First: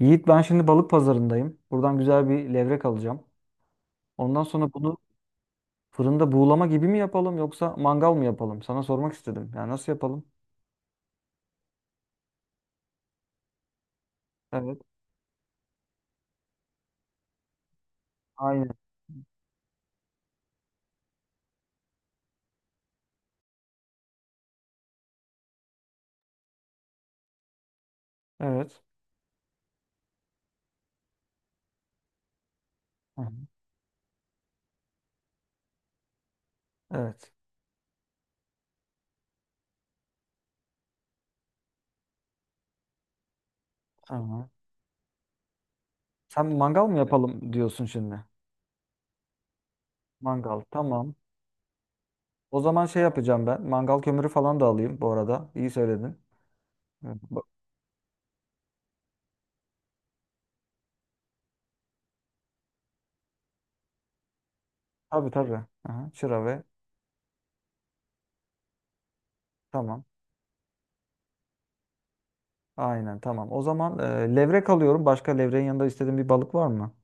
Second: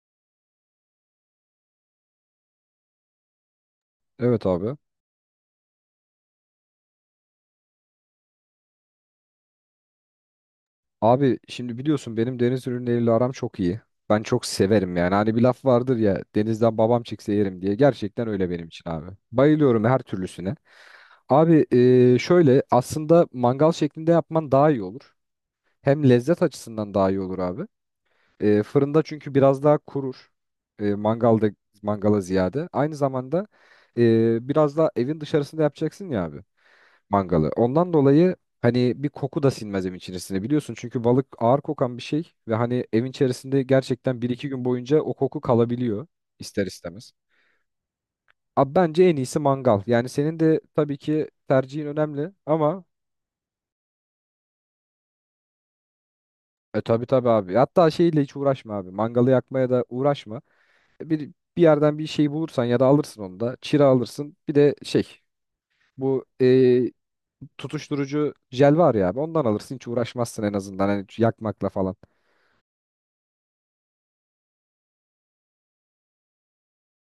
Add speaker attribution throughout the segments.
Speaker 1: Yiğit ben şimdi balık pazarındayım. Buradan güzel bir levrek alacağım. Ondan
Speaker 2: Evet
Speaker 1: sonra
Speaker 2: abi.
Speaker 1: bunu fırında buğulama gibi mi yapalım yoksa mangal mı yapalım? Sana sormak istedim. Yani nasıl yapalım?
Speaker 2: Abi şimdi biliyorsun benim deniz ürünleriyle aram çok iyi. Ben çok
Speaker 1: Evet.
Speaker 2: severim yani. Hani bir laf vardır ya, denizden babam çekse yerim diye. Gerçekten öyle benim
Speaker 1: Aynen.
Speaker 2: için abi. Bayılıyorum her türlüsüne. Abi, şöyle aslında mangal şeklinde yapman daha iyi olur. Hem lezzet açısından daha iyi olur abi.
Speaker 1: Evet.
Speaker 2: Fırında çünkü biraz daha kurur. E, mangalda Mangala ziyade. Aynı
Speaker 1: Hı hı.
Speaker 2: zamanda biraz daha evin dışarısında yapacaksın ya abi
Speaker 1: Evet.
Speaker 2: mangalı. Ondan dolayı hani bir koku da sinmez evin içerisine, biliyorsun. Çünkü balık ağır kokan bir şey ve hani evin içerisinde gerçekten bir iki
Speaker 1: Aha.
Speaker 2: gün boyunca o koku kalabiliyor
Speaker 1: Sen
Speaker 2: ister
Speaker 1: mangal mı
Speaker 2: istemez.
Speaker 1: yapalım diyorsun şimdi?
Speaker 2: Abi bence en iyisi mangal. Yani senin de
Speaker 1: Mangal.
Speaker 2: tabii
Speaker 1: Tamam.
Speaker 2: ki tercihin önemli
Speaker 1: O
Speaker 2: ama
Speaker 1: zaman şey yapacağım ben. Mangal kömürü falan da alayım bu arada. İyi söyledin.
Speaker 2: e tabii
Speaker 1: Evet.
Speaker 2: tabii abi. Hatta şeyle hiç uğraşma abi. Mangalı yakmaya da uğraşma. Bir bir yerden bir şey bulursan ya da alırsın onu da. Çira alırsın. Bir de şey,
Speaker 1: Tabii tabii. Aha.
Speaker 2: bu
Speaker 1: Çıra ve.
Speaker 2: tutuşturucu jel var ya abi. Ondan alırsın, hiç
Speaker 1: Tamam.
Speaker 2: uğraşmazsın en azından hani yakmakla falan.
Speaker 1: Aynen tamam. O zaman levrek alıyorum. Başka levreğin yanında istediğin bir balık var mı?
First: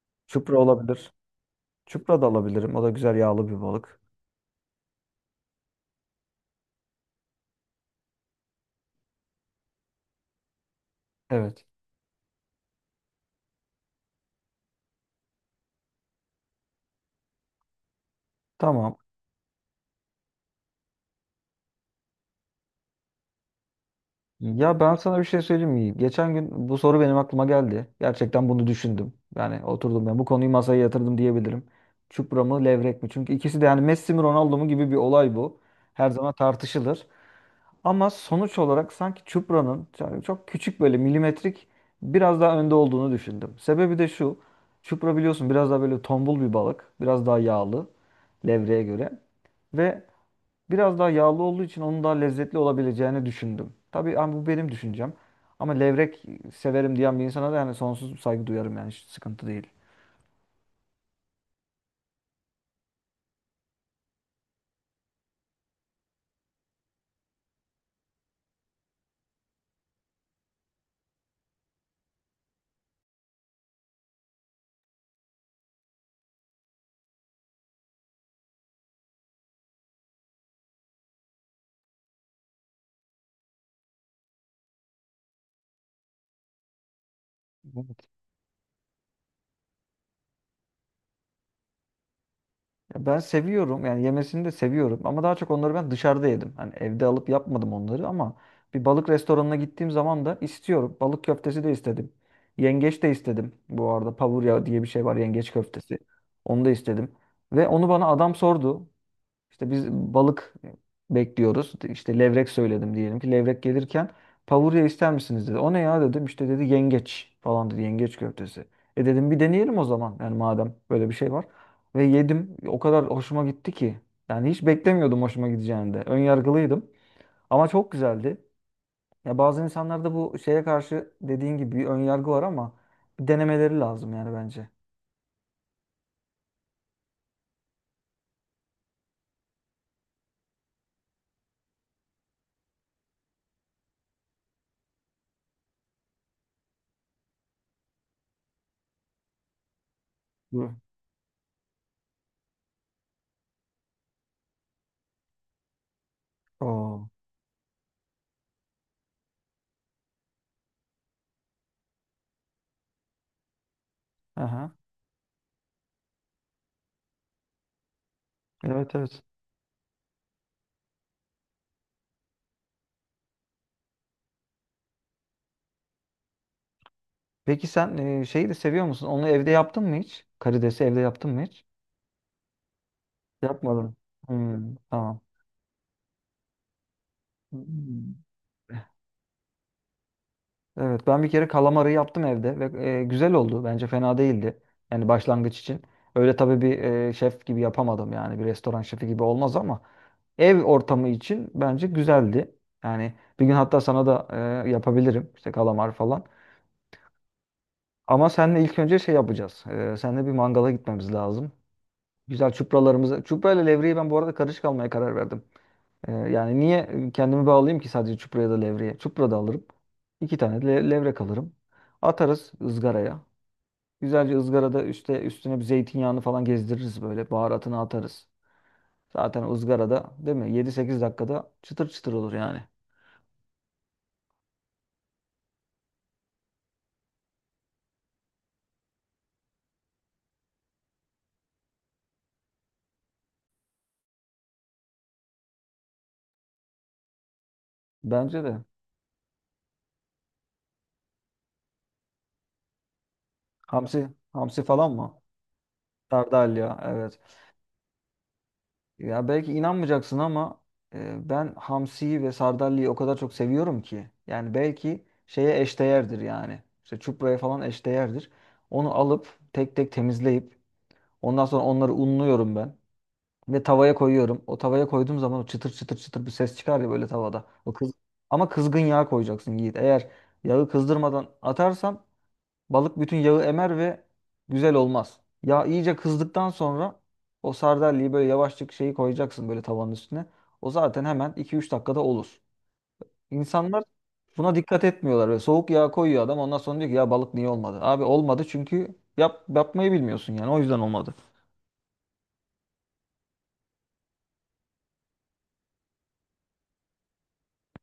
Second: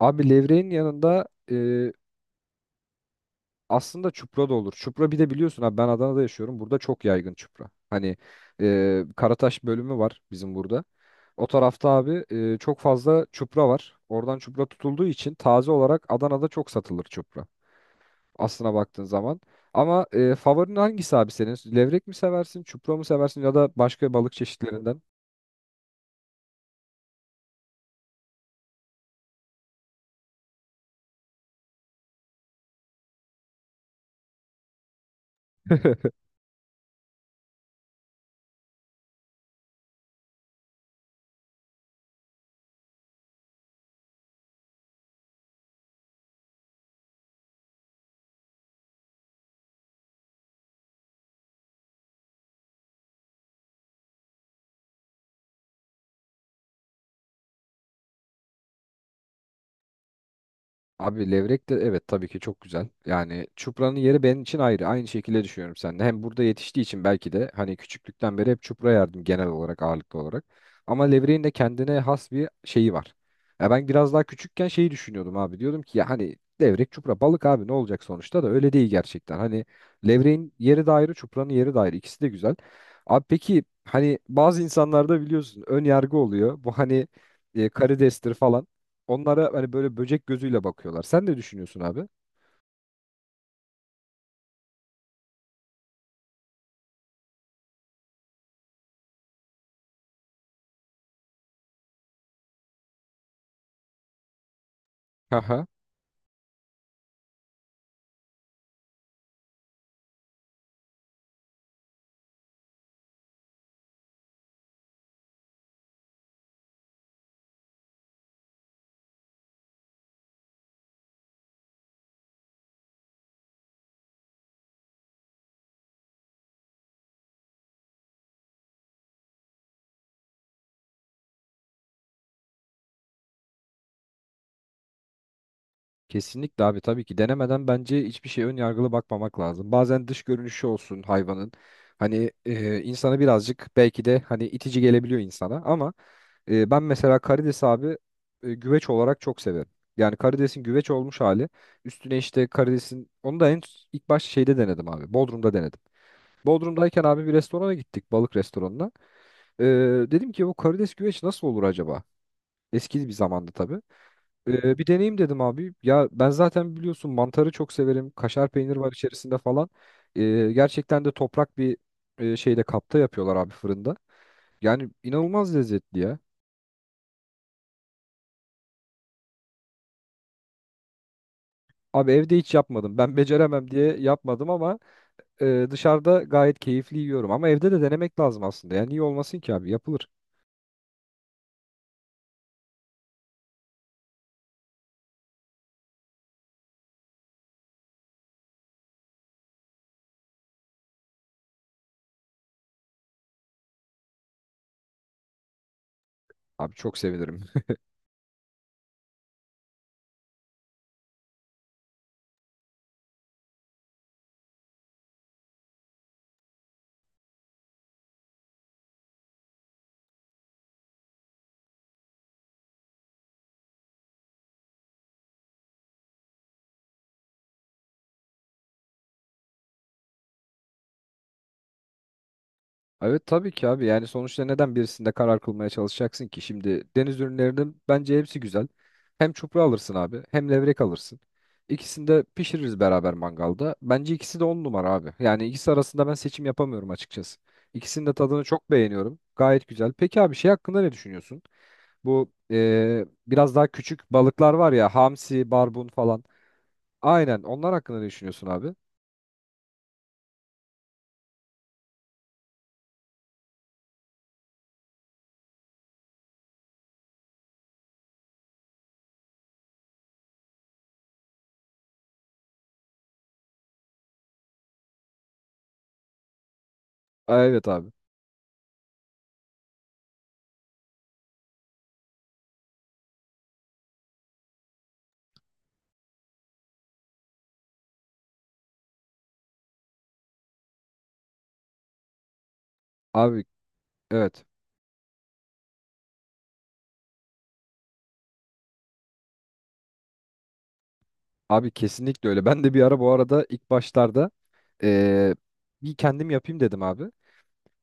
Speaker 2: Abi,
Speaker 1: Çupra
Speaker 2: levreğin
Speaker 1: olabilir.
Speaker 2: yanında
Speaker 1: Çupra da alabilirim. O da güzel yağlı bir balık.
Speaker 2: aslında çupra da olur. Çupra bir de biliyorsun abi, ben Adana'da yaşıyorum. Burada çok yaygın çupra. Hani Karataş bölümü var bizim burada. O
Speaker 1: Evet.
Speaker 2: tarafta abi çok fazla çupra var. Oradan çupra tutulduğu için taze olarak Adana'da çok satılır çupra. Aslına
Speaker 1: Tamam.
Speaker 2: baktığın zaman. Ama favorin hangisi abi senin? Levrek mi seversin, çupra mı seversin ya da başka balık
Speaker 1: Ya ben
Speaker 2: çeşitlerinden?
Speaker 1: sana bir şey söyleyeyim mi? Geçen gün bu soru benim aklıma geldi. Gerçekten bunu düşündüm. Yani oturdum ben bu konuyu masaya yatırdım diyebilirim. Çupra mı levrek mi? Çünkü ikisi de yani Messi mi Ronaldo mu gibi bir olay bu. Her zaman tartışılır. Ama sonuç olarak sanki Çupra'nın yani çok küçük böyle milimetrik biraz daha önde olduğunu düşündüm. Sebebi de şu. Çupra biliyorsun biraz daha böyle tombul bir balık. Biraz daha yağlı levreğe göre. Ve biraz daha yağlı olduğu için onun daha lezzetli olabileceğini düşündüm. Tabii ama bu benim düşüncem. Ama levrek severim diyen bir insana da yani sonsuz saygı duyarım yani hiç sıkıntı değil.
Speaker 2: Abi levrek de evet tabii ki çok güzel. Yani çupranın yeri benim için ayrı. Aynı şekilde düşünüyorum seninle. Hem burada yetiştiği için belki de hani küçüklükten beri hep çupra yerdim, genel olarak, ağırlıklı olarak. Ama levreğin de kendine has bir şeyi var. Ya ben biraz daha küçükken şeyi düşünüyordum abi. Diyordum ki ya hani levrek çupra balık abi, ne olacak sonuçta, da öyle değil gerçekten. Hani levreğin yeri de ayrı, çupranın yeri de ayrı. İkisi de güzel. Abi peki hani bazı insanlarda biliyorsun ön yargı oluyor. Bu hani
Speaker 1: Evet.
Speaker 2: karidestir falan, onlara hani böyle böcek gözüyle bakıyorlar. Sen ne düşünüyorsun abi?
Speaker 1: Ya ben seviyorum yani yemesini de seviyorum ama daha çok onları ben dışarıda yedim. Hani evde alıp yapmadım onları ama bir balık restoranına gittiğim zaman da istiyorum. Balık köftesi de istedim. Yengeç de istedim. Bu arada pavurya diye bir şey var yengeç
Speaker 2: Aha.
Speaker 1: köftesi. Onu da istedim. Ve onu bana adam sordu. İşte biz balık bekliyoruz. İşte levrek söyledim, diyelim ki levrek gelirken pavurya ister misiniz dedi. O ne ya dedim. İşte dedi yengeç falan dedi. Yengeç köftesi. E dedim bir deneyelim o zaman. Yani madem böyle bir şey var. Ve yedim. O kadar hoşuma gitti ki. Yani hiç beklemiyordum hoşuma gideceğini de. Ön yargılıydım. Ama çok güzeldi. Ya bazı insanlarda bu şeye karşı dediğin gibi bir ön yargı var ama bir denemeleri lazım yani bence.
Speaker 2: Kesinlikle abi, tabii ki denemeden bence hiçbir şeye ön yargılı bakmamak lazım. Bazen dış görünüşü olsun hayvanın. Hani insana birazcık belki de hani itici gelebiliyor insana ama ben mesela karides abi güveç olarak çok severim. Yani karidesin
Speaker 1: Bu.
Speaker 2: güveç olmuş hali. Üstüne işte karidesin onu da en ilk başta şeyde denedim abi. Bodrum'da denedim. Bodrum'dayken
Speaker 1: Oo.
Speaker 2: abi bir restorana gittik, balık restoranına. Ee, Dedim ki bu karides güveç nasıl olur acaba? Eski bir zamanda tabii.
Speaker 1: Aha.
Speaker 2: Bir deneyim dedim abi. Ya ben zaten biliyorsun mantarı çok severim. Kaşar peynir var
Speaker 1: Evet evet.
Speaker 2: içerisinde falan. Gerçekten de toprak bir e, şeyde kapta yapıyorlar abi, fırında. Yani inanılmaz lezzetli ya.
Speaker 1: Peki sen şeyi de seviyor musun? Onu evde yaptın mı hiç? Karidesi evde yaptın mı hiç?
Speaker 2: Abi evde hiç yapmadım. Ben beceremem
Speaker 1: Yapmadım.
Speaker 2: diye yapmadım
Speaker 1: Hmm,
Speaker 2: ama
Speaker 1: tamam.
Speaker 2: dışarıda gayet keyifli yiyorum. Ama evde de denemek
Speaker 1: Hmm.
Speaker 2: lazım aslında. Yani iyi olmasın ki abi, yapılır.
Speaker 1: Evet ben bir kere kalamarı yaptım evde ve güzel oldu. Bence fena değildi. Yani başlangıç için. Öyle tabii bir şef gibi yapamadım yani bir restoran şefi gibi olmaz ama ev ortamı için bence güzeldi. Yani bir gün hatta sana da yapabilirim işte kalamar falan.
Speaker 2: Abi çok sevinirim.
Speaker 1: Ama seninle ilk önce şey yapacağız. Seninle bir mangala gitmemiz lazım. Güzel çupralarımızı. Çupra ile levreyi ben bu arada karışık almaya karar verdim. Yani niye kendimi bağlayayım ki sadece çupraya da levreye? Çupra da alırım. 2 tane de levrek alırım. Atarız ızgaraya. Güzelce ızgarada üstüne bir zeytinyağını falan gezdiririz böyle. Baharatını atarız. Zaten o ızgarada değil mi? 7-8 dakikada çıtır çıtır olur yani.
Speaker 2: Evet tabii ki abi, yani sonuçta neden birisinde karar kılmaya çalışacaksın ki? Şimdi deniz ürünlerinin bence hepsi güzel. Hem çupra alırsın abi hem levrek alırsın. İkisini de pişiririz beraber, mangalda. Bence ikisi de on numara abi. Yani ikisi arasında ben seçim yapamıyorum açıkçası. İkisinin de
Speaker 1: Bence
Speaker 2: tadını
Speaker 1: de.
Speaker 2: çok beğeniyorum. Gayet güzel. Peki abi şey hakkında ne düşünüyorsun? Bu biraz daha küçük
Speaker 1: Hamsi,
Speaker 2: balıklar
Speaker 1: hamsi
Speaker 2: var
Speaker 1: falan
Speaker 2: ya,
Speaker 1: mı?
Speaker 2: hamsi, barbun falan.
Speaker 1: Sardalya. Evet.
Speaker 2: Aynen, onlar hakkında ne düşünüyorsun abi?
Speaker 1: Ya belki inanmayacaksın ama ben hamsiyi ve sardalya o kadar çok seviyorum ki. Yani belki şeye eşdeğerdir yani. İşte çupraya falan eşdeğerdir. Onu alıp tek tek temizleyip ondan sonra onları unluyorum ben. Ve tavaya koyuyorum. O tavaya koyduğum zaman o çıtır çıtır çıtır bir ses çıkar ya böyle
Speaker 2: Aa,
Speaker 1: tavada.
Speaker 2: evet
Speaker 1: O
Speaker 2: abi.
Speaker 1: kız... Ama kızgın yağ koyacaksın Yiğit. Eğer yağı kızdırmadan atarsan balık bütün yağı emer ve güzel olmaz. Yağ iyice kızdıktan sonra o sardalyeyi böyle yavaşçık şeyi koyacaksın böyle tavanın üstüne. O zaten hemen 2-3 dakikada olur.
Speaker 2: Abi
Speaker 1: İnsanlar
Speaker 2: evet.
Speaker 1: buna dikkat etmiyorlar. Böyle soğuk yağ koyuyor adam ondan sonra diyor ki ya balık niye olmadı? Abi olmadı çünkü yapmayı bilmiyorsun yani o yüzden olmadı.
Speaker 2: Abi kesinlikle öyle. Ben de bir ara, bu arada ilk başlarda, eee, bir kendim yapayım dedim abi.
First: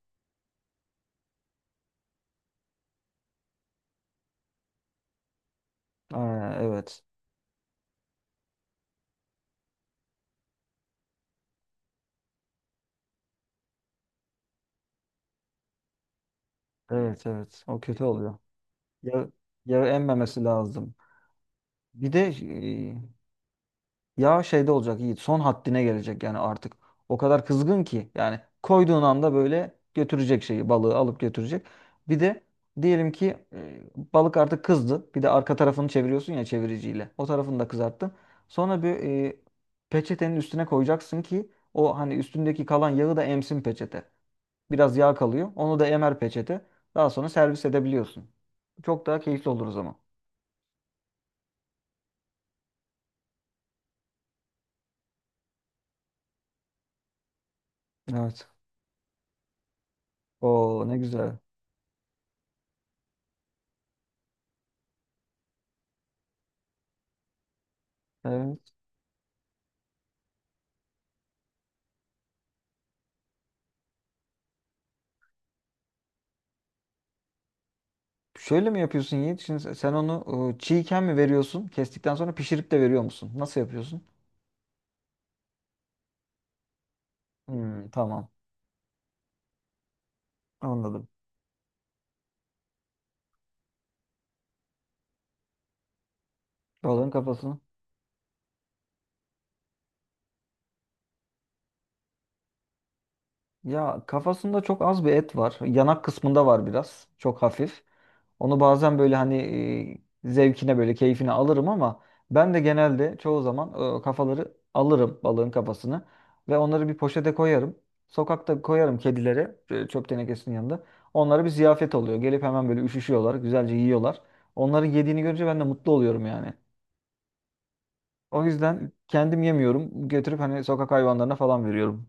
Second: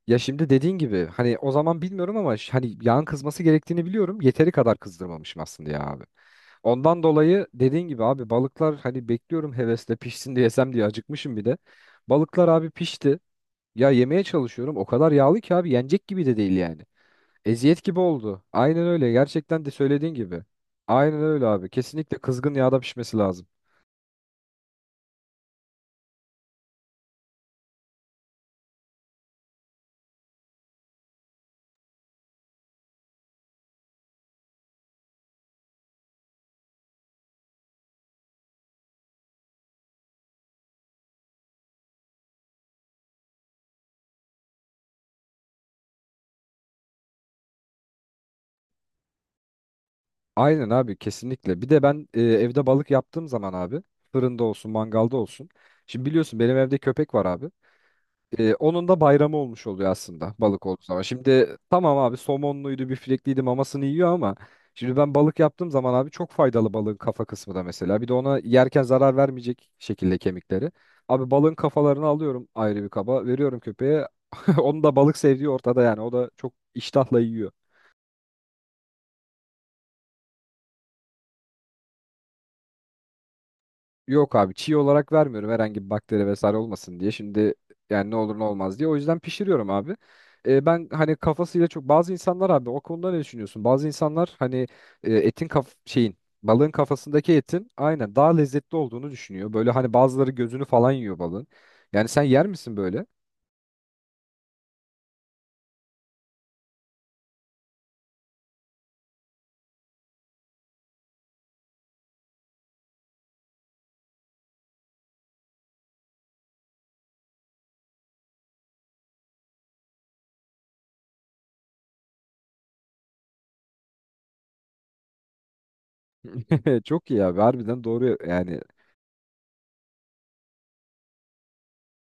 Speaker 2: Ya şimdi dediğin gibi hani o zaman bilmiyorum ama hani yağın kızması gerektiğini biliyorum. Yeteri kadar kızdırmamışım aslında ya abi.
Speaker 1: Aa, evet.
Speaker 2: Ondan dolayı dediğin gibi abi, balıklar hani bekliyorum hevesle pişsin diye, yesem diye, acıkmışım bir de. Balıklar abi pişti. Ya yemeye çalışıyorum. O kadar yağlı ki abi, yenecek gibi de değil yani.
Speaker 1: Evet evet, o
Speaker 2: Eziyet gibi
Speaker 1: kötü oluyor.
Speaker 2: oldu. Aynen öyle.
Speaker 1: Yağı,
Speaker 2: Gerçekten de
Speaker 1: yağı
Speaker 2: söylediğin gibi.
Speaker 1: emmemesi lazım.
Speaker 2: Aynen öyle abi.
Speaker 1: Bir
Speaker 2: Kesinlikle
Speaker 1: de
Speaker 2: kızgın yağda pişmesi lazım.
Speaker 1: ya şeyde olacak Yiğit, son haddine gelecek yani artık. O kadar kızgın ki yani koyduğun anda böyle götürecek şeyi balığı alıp götürecek. Bir de diyelim ki balık artık kızdı. Bir de arka tarafını çeviriyorsun ya çeviriciyle. O tarafını da kızarttın. Sonra bir e, peçetenin üstüne koyacaksın ki o hani üstündeki kalan yağı da emsin peçete. Biraz yağ kalıyor. Onu da emer peçete. Daha sonra servis edebiliyorsun. Çok daha keyifli olur o zaman.
Speaker 2: Aynen abi, kesinlikle. Bir de ben evde balık yaptığım zaman abi, fırında olsun mangalda olsun. Şimdi biliyorsun benim evde köpek var abi.
Speaker 1: Evet.
Speaker 2: Onun da bayramı olmuş oluyor aslında balık olduğu
Speaker 1: Oo, ne
Speaker 2: zaman.
Speaker 1: güzel.
Speaker 2: Şimdi tamam abi, somonluydu biftekliydi mamasını yiyor ama şimdi ben balık yaptığım zaman abi, çok faydalı balığın kafa kısmı da mesela. Bir de ona
Speaker 1: Evet.
Speaker 2: yerken zarar vermeyecek şekilde kemikleri. Abi balığın kafalarını alıyorum, ayrı bir kaba veriyorum köpeğe. Onun da balık sevdiği ortada yani, o da çok iştahla yiyor.
Speaker 1: Şöyle mi yapıyorsun Yiğit? Şimdi sen onu çiğken mi veriyorsun? Kestikten sonra pişirip de veriyor musun? Nasıl yapıyorsun?
Speaker 2: Yok abi, çiğ olarak vermiyorum, herhangi bir bakteri vesaire olmasın diye. Şimdi
Speaker 1: Hmm,
Speaker 2: yani ne
Speaker 1: tamam.
Speaker 2: olur ne olmaz diye. O yüzden pişiriyorum abi. Ben
Speaker 1: Anladım.
Speaker 2: hani kafasıyla çok, bazı insanlar abi o konuda ne düşünüyorsun? Bazı insanlar hani etin kaf şeyin balığın
Speaker 1: Balığın
Speaker 2: kafasındaki
Speaker 1: kafasını.
Speaker 2: etin aynen daha lezzetli olduğunu düşünüyor. Böyle hani bazıları gözünü falan yiyor balığın. Yani sen yer misin böyle?
Speaker 1: Ya kafasında çok az bir et var. Yanak kısmında var biraz. Çok hafif. Onu bazen böyle hani zevkine böyle keyfine alırım ama ben de genelde çoğu zaman o kafaları alırım balığın kafasını ve onları bir poşete koyarım. Sokakta koyarım kedilere, çöp tenekesinin yanında. Onlara bir ziyafet oluyor. Gelip hemen böyle üşüşüyorlar, güzelce yiyorlar. Onların yediğini görünce ben de mutlu oluyorum yani.
Speaker 2: Çok iyi abi, harbiden doğru
Speaker 1: O
Speaker 2: yani.
Speaker 1: yüzden kendim yemiyorum. Götürüp hani sokak hayvanlarına falan veriyorum.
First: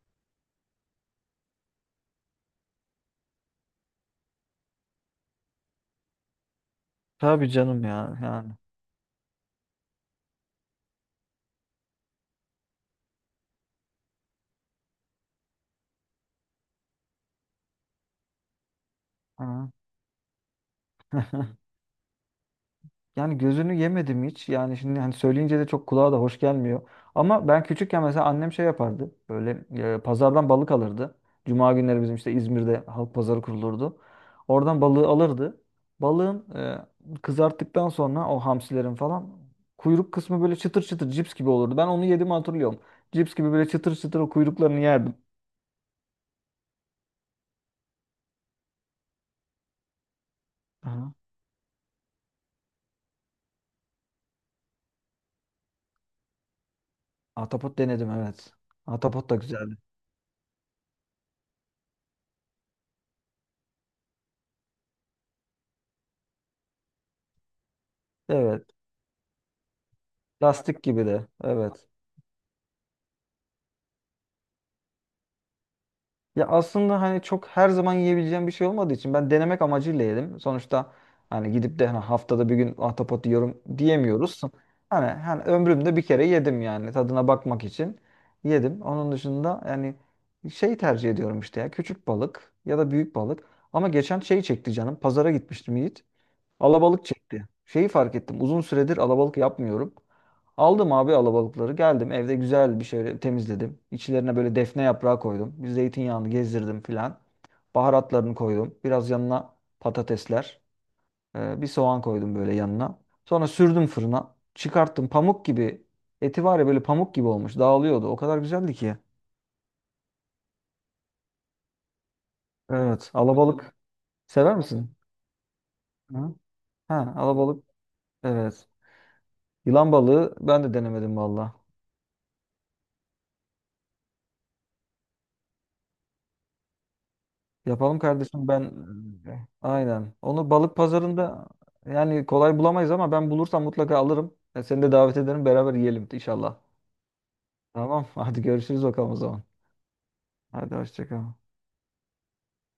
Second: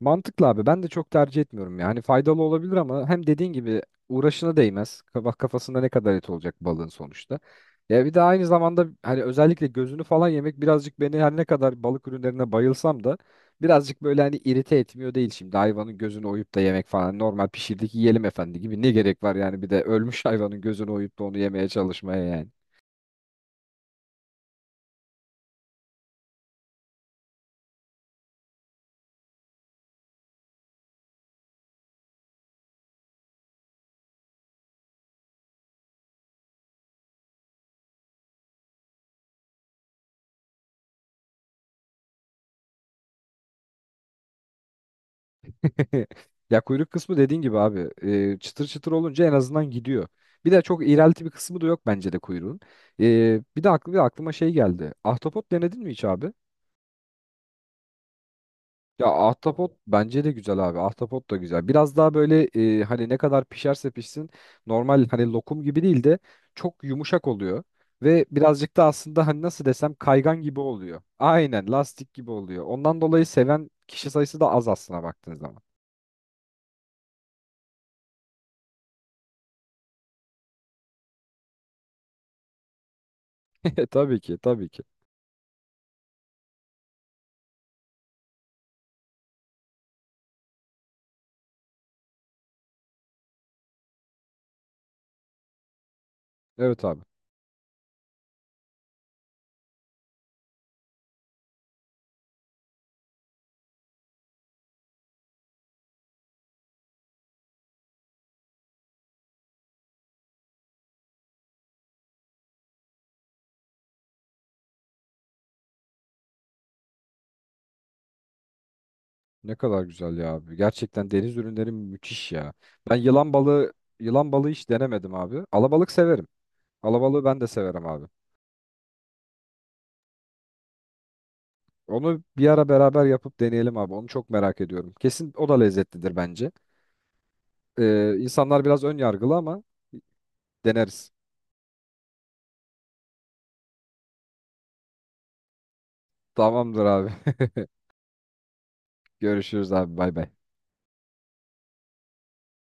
Speaker 2: Mantıklı abi. Ben de çok tercih etmiyorum yani. Faydalı olabilir ama hem dediğin gibi uğraşına değmez. Bak kafasında ne kadar et olacak balığın sonuçta.
Speaker 1: Tabii canım
Speaker 2: Ya bir
Speaker 1: ya
Speaker 2: de aynı
Speaker 1: yani.
Speaker 2: zamanda hani özellikle gözünü falan yemek birazcık beni, her ne kadar balık ürünlerine bayılsam da, birazcık böyle hani irite etmiyor değil şimdi. Hayvanın gözünü oyup da yemek falan, hani normal pişirdik yiyelim efendi gibi, ne gerek var yani
Speaker 1: Ha.
Speaker 2: bir de ölmüş hayvanın gözünü oyup da onu yemeye çalışmaya yani.
Speaker 1: Yani gözünü yemedim hiç. Yani şimdi hani söyleyince de çok kulağa da hoş gelmiyor. Ama ben küçükken mesela annem şey yapardı. Böyle pazardan balık alırdı. Cuma günleri bizim işte İzmir'de halk pazarı kurulurdu. Oradan balığı alırdı. Balığın kızarttıktan sonra o hamsilerin falan kuyruk kısmı böyle çıtır çıtır cips gibi olurdu. Ben onu yedim hatırlıyorum. Cips gibi böyle çıtır çıtır o kuyruklarını yerdim.
Speaker 2: Ya kuyruk kısmı dediğin gibi abi, çıtır çıtır olunca en azından gidiyor. Bir de çok
Speaker 1: Aha.
Speaker 2: iğrelti bir kısmı da yok bence de kuyruğun. Bir de aklıma şey geldi. Ahtapot denedin mi hiç abi?
Speaker 1: Ahtapot denedim, evet.
Speaker 2: Ya
Speaker 1: Ahtapot da
Speaker 2: ahtapot
Speaker 1: güzeldi.
Speaker 2: bence de güzel abi. Ahtapot da güzel. Biraz daha böyle hani ne kadar pişerse pişsin, normal hani lokum gibi değil de çok yumuşak oluyor. Ve
Speaker 1: Evet.
Speaker 2: birazcık da aslında hani nasıl desem kaygan gibi
Speaker 1: Lastik
Speaker 2: oluyor.
Speaker 1: gibi de.
Speaker 2: Aynen
Speaker 1: Evet.
Speaker 2: lastik gibi oluyor. Ondan dolayı seven kişi sayısı da az, aslına baktığın zaman.
Speaker 1: Ya aslında hani çok her zaman yiyebileceğim bir şey olmadığı için ben denemek amacıyla yedim. Sonuçta hani gidip de hani haftada bir gün ahtapot yiyorum
Speaker 2: Tabii ki,
Speaker 1: diyemiyoruz.
Speaker 2: tabii ki.
Speaker 1: Hani ömrümde bir kere yedim yani tadına bakmak için yedim. Onun dışında yani şey tercih ediyorum işte ya küçük balık ya da büyük balık. Ama geçen şey çekti canım. Pazara gitmiştim Yiğit.
Speaker 2: Evet abi.
Speaker 1: Alabalık çekti. Şeyi fark ettim. Uzun süredir alabalık yapmıyorum. Aldım abi alabalıkları. Geldim evde güzel bir şey temizledim. İçlerine böyle defne yaprağı koydum. Bir zeytinyağını gezdirdim filan. Baharatlarını koydum. Biraz yanına patatesler. Bir soğan koydum böyle yanına. Sonra sürdüm fırına. Çıkarttım pamuk gibi. Eti var ya böyle pamuk gibi olmuş. Dağılıyordu. O kadar güzeldi ki.
Speaker 2: Ne kadar güzel ya abi. Gerçekten deniz ürünleri müthiş ya. Ben
Speaker 1: Evet.
Speaker 2: yılan balığı,
Speaker 1: Alabalık.
Speaker 2: yılan balığı
Speaker 1: Sever
Speaker 2: hiç
Speaker 1: misin?
Speaker 2: denemedim abi. Alabalık severim.
Speaker 1: Hı? Ha,
Speaker 2: Alabalığı ben de
Speaker 1: alabalık.
Speaker 2: severim abi.
Speaker 1: Evet. Yılan balığı ben de denemedim valla.
Speaker 2: Onu bir ara beraber yapıp deneyelim abi. Onu çok merak ediyorum. Kesin o da lezzetlidir bence.
Speaker 1: Yapalım kardeşim.
Speaker 2: İnsanlar
Speaker 1: Ben
Speaker 2: biraz ön yargılı ama
Speaker 1: aynen. Onu balık
Speaker 2: deneriz.
Speaker 1: pazarında yani kolay bulamayız ama ben bulursam mutlaka alırım. Seni de davet ederim, beraber yiyelim inşallah.
Speaker 2: Tamamdır abi.
Speaker 1: Tamam hadi görüşürüz bakalım o zaman.
Speaker 2: Görüşürüz abi. Bay bay.
Speaker 1: Hadi hoşça kal.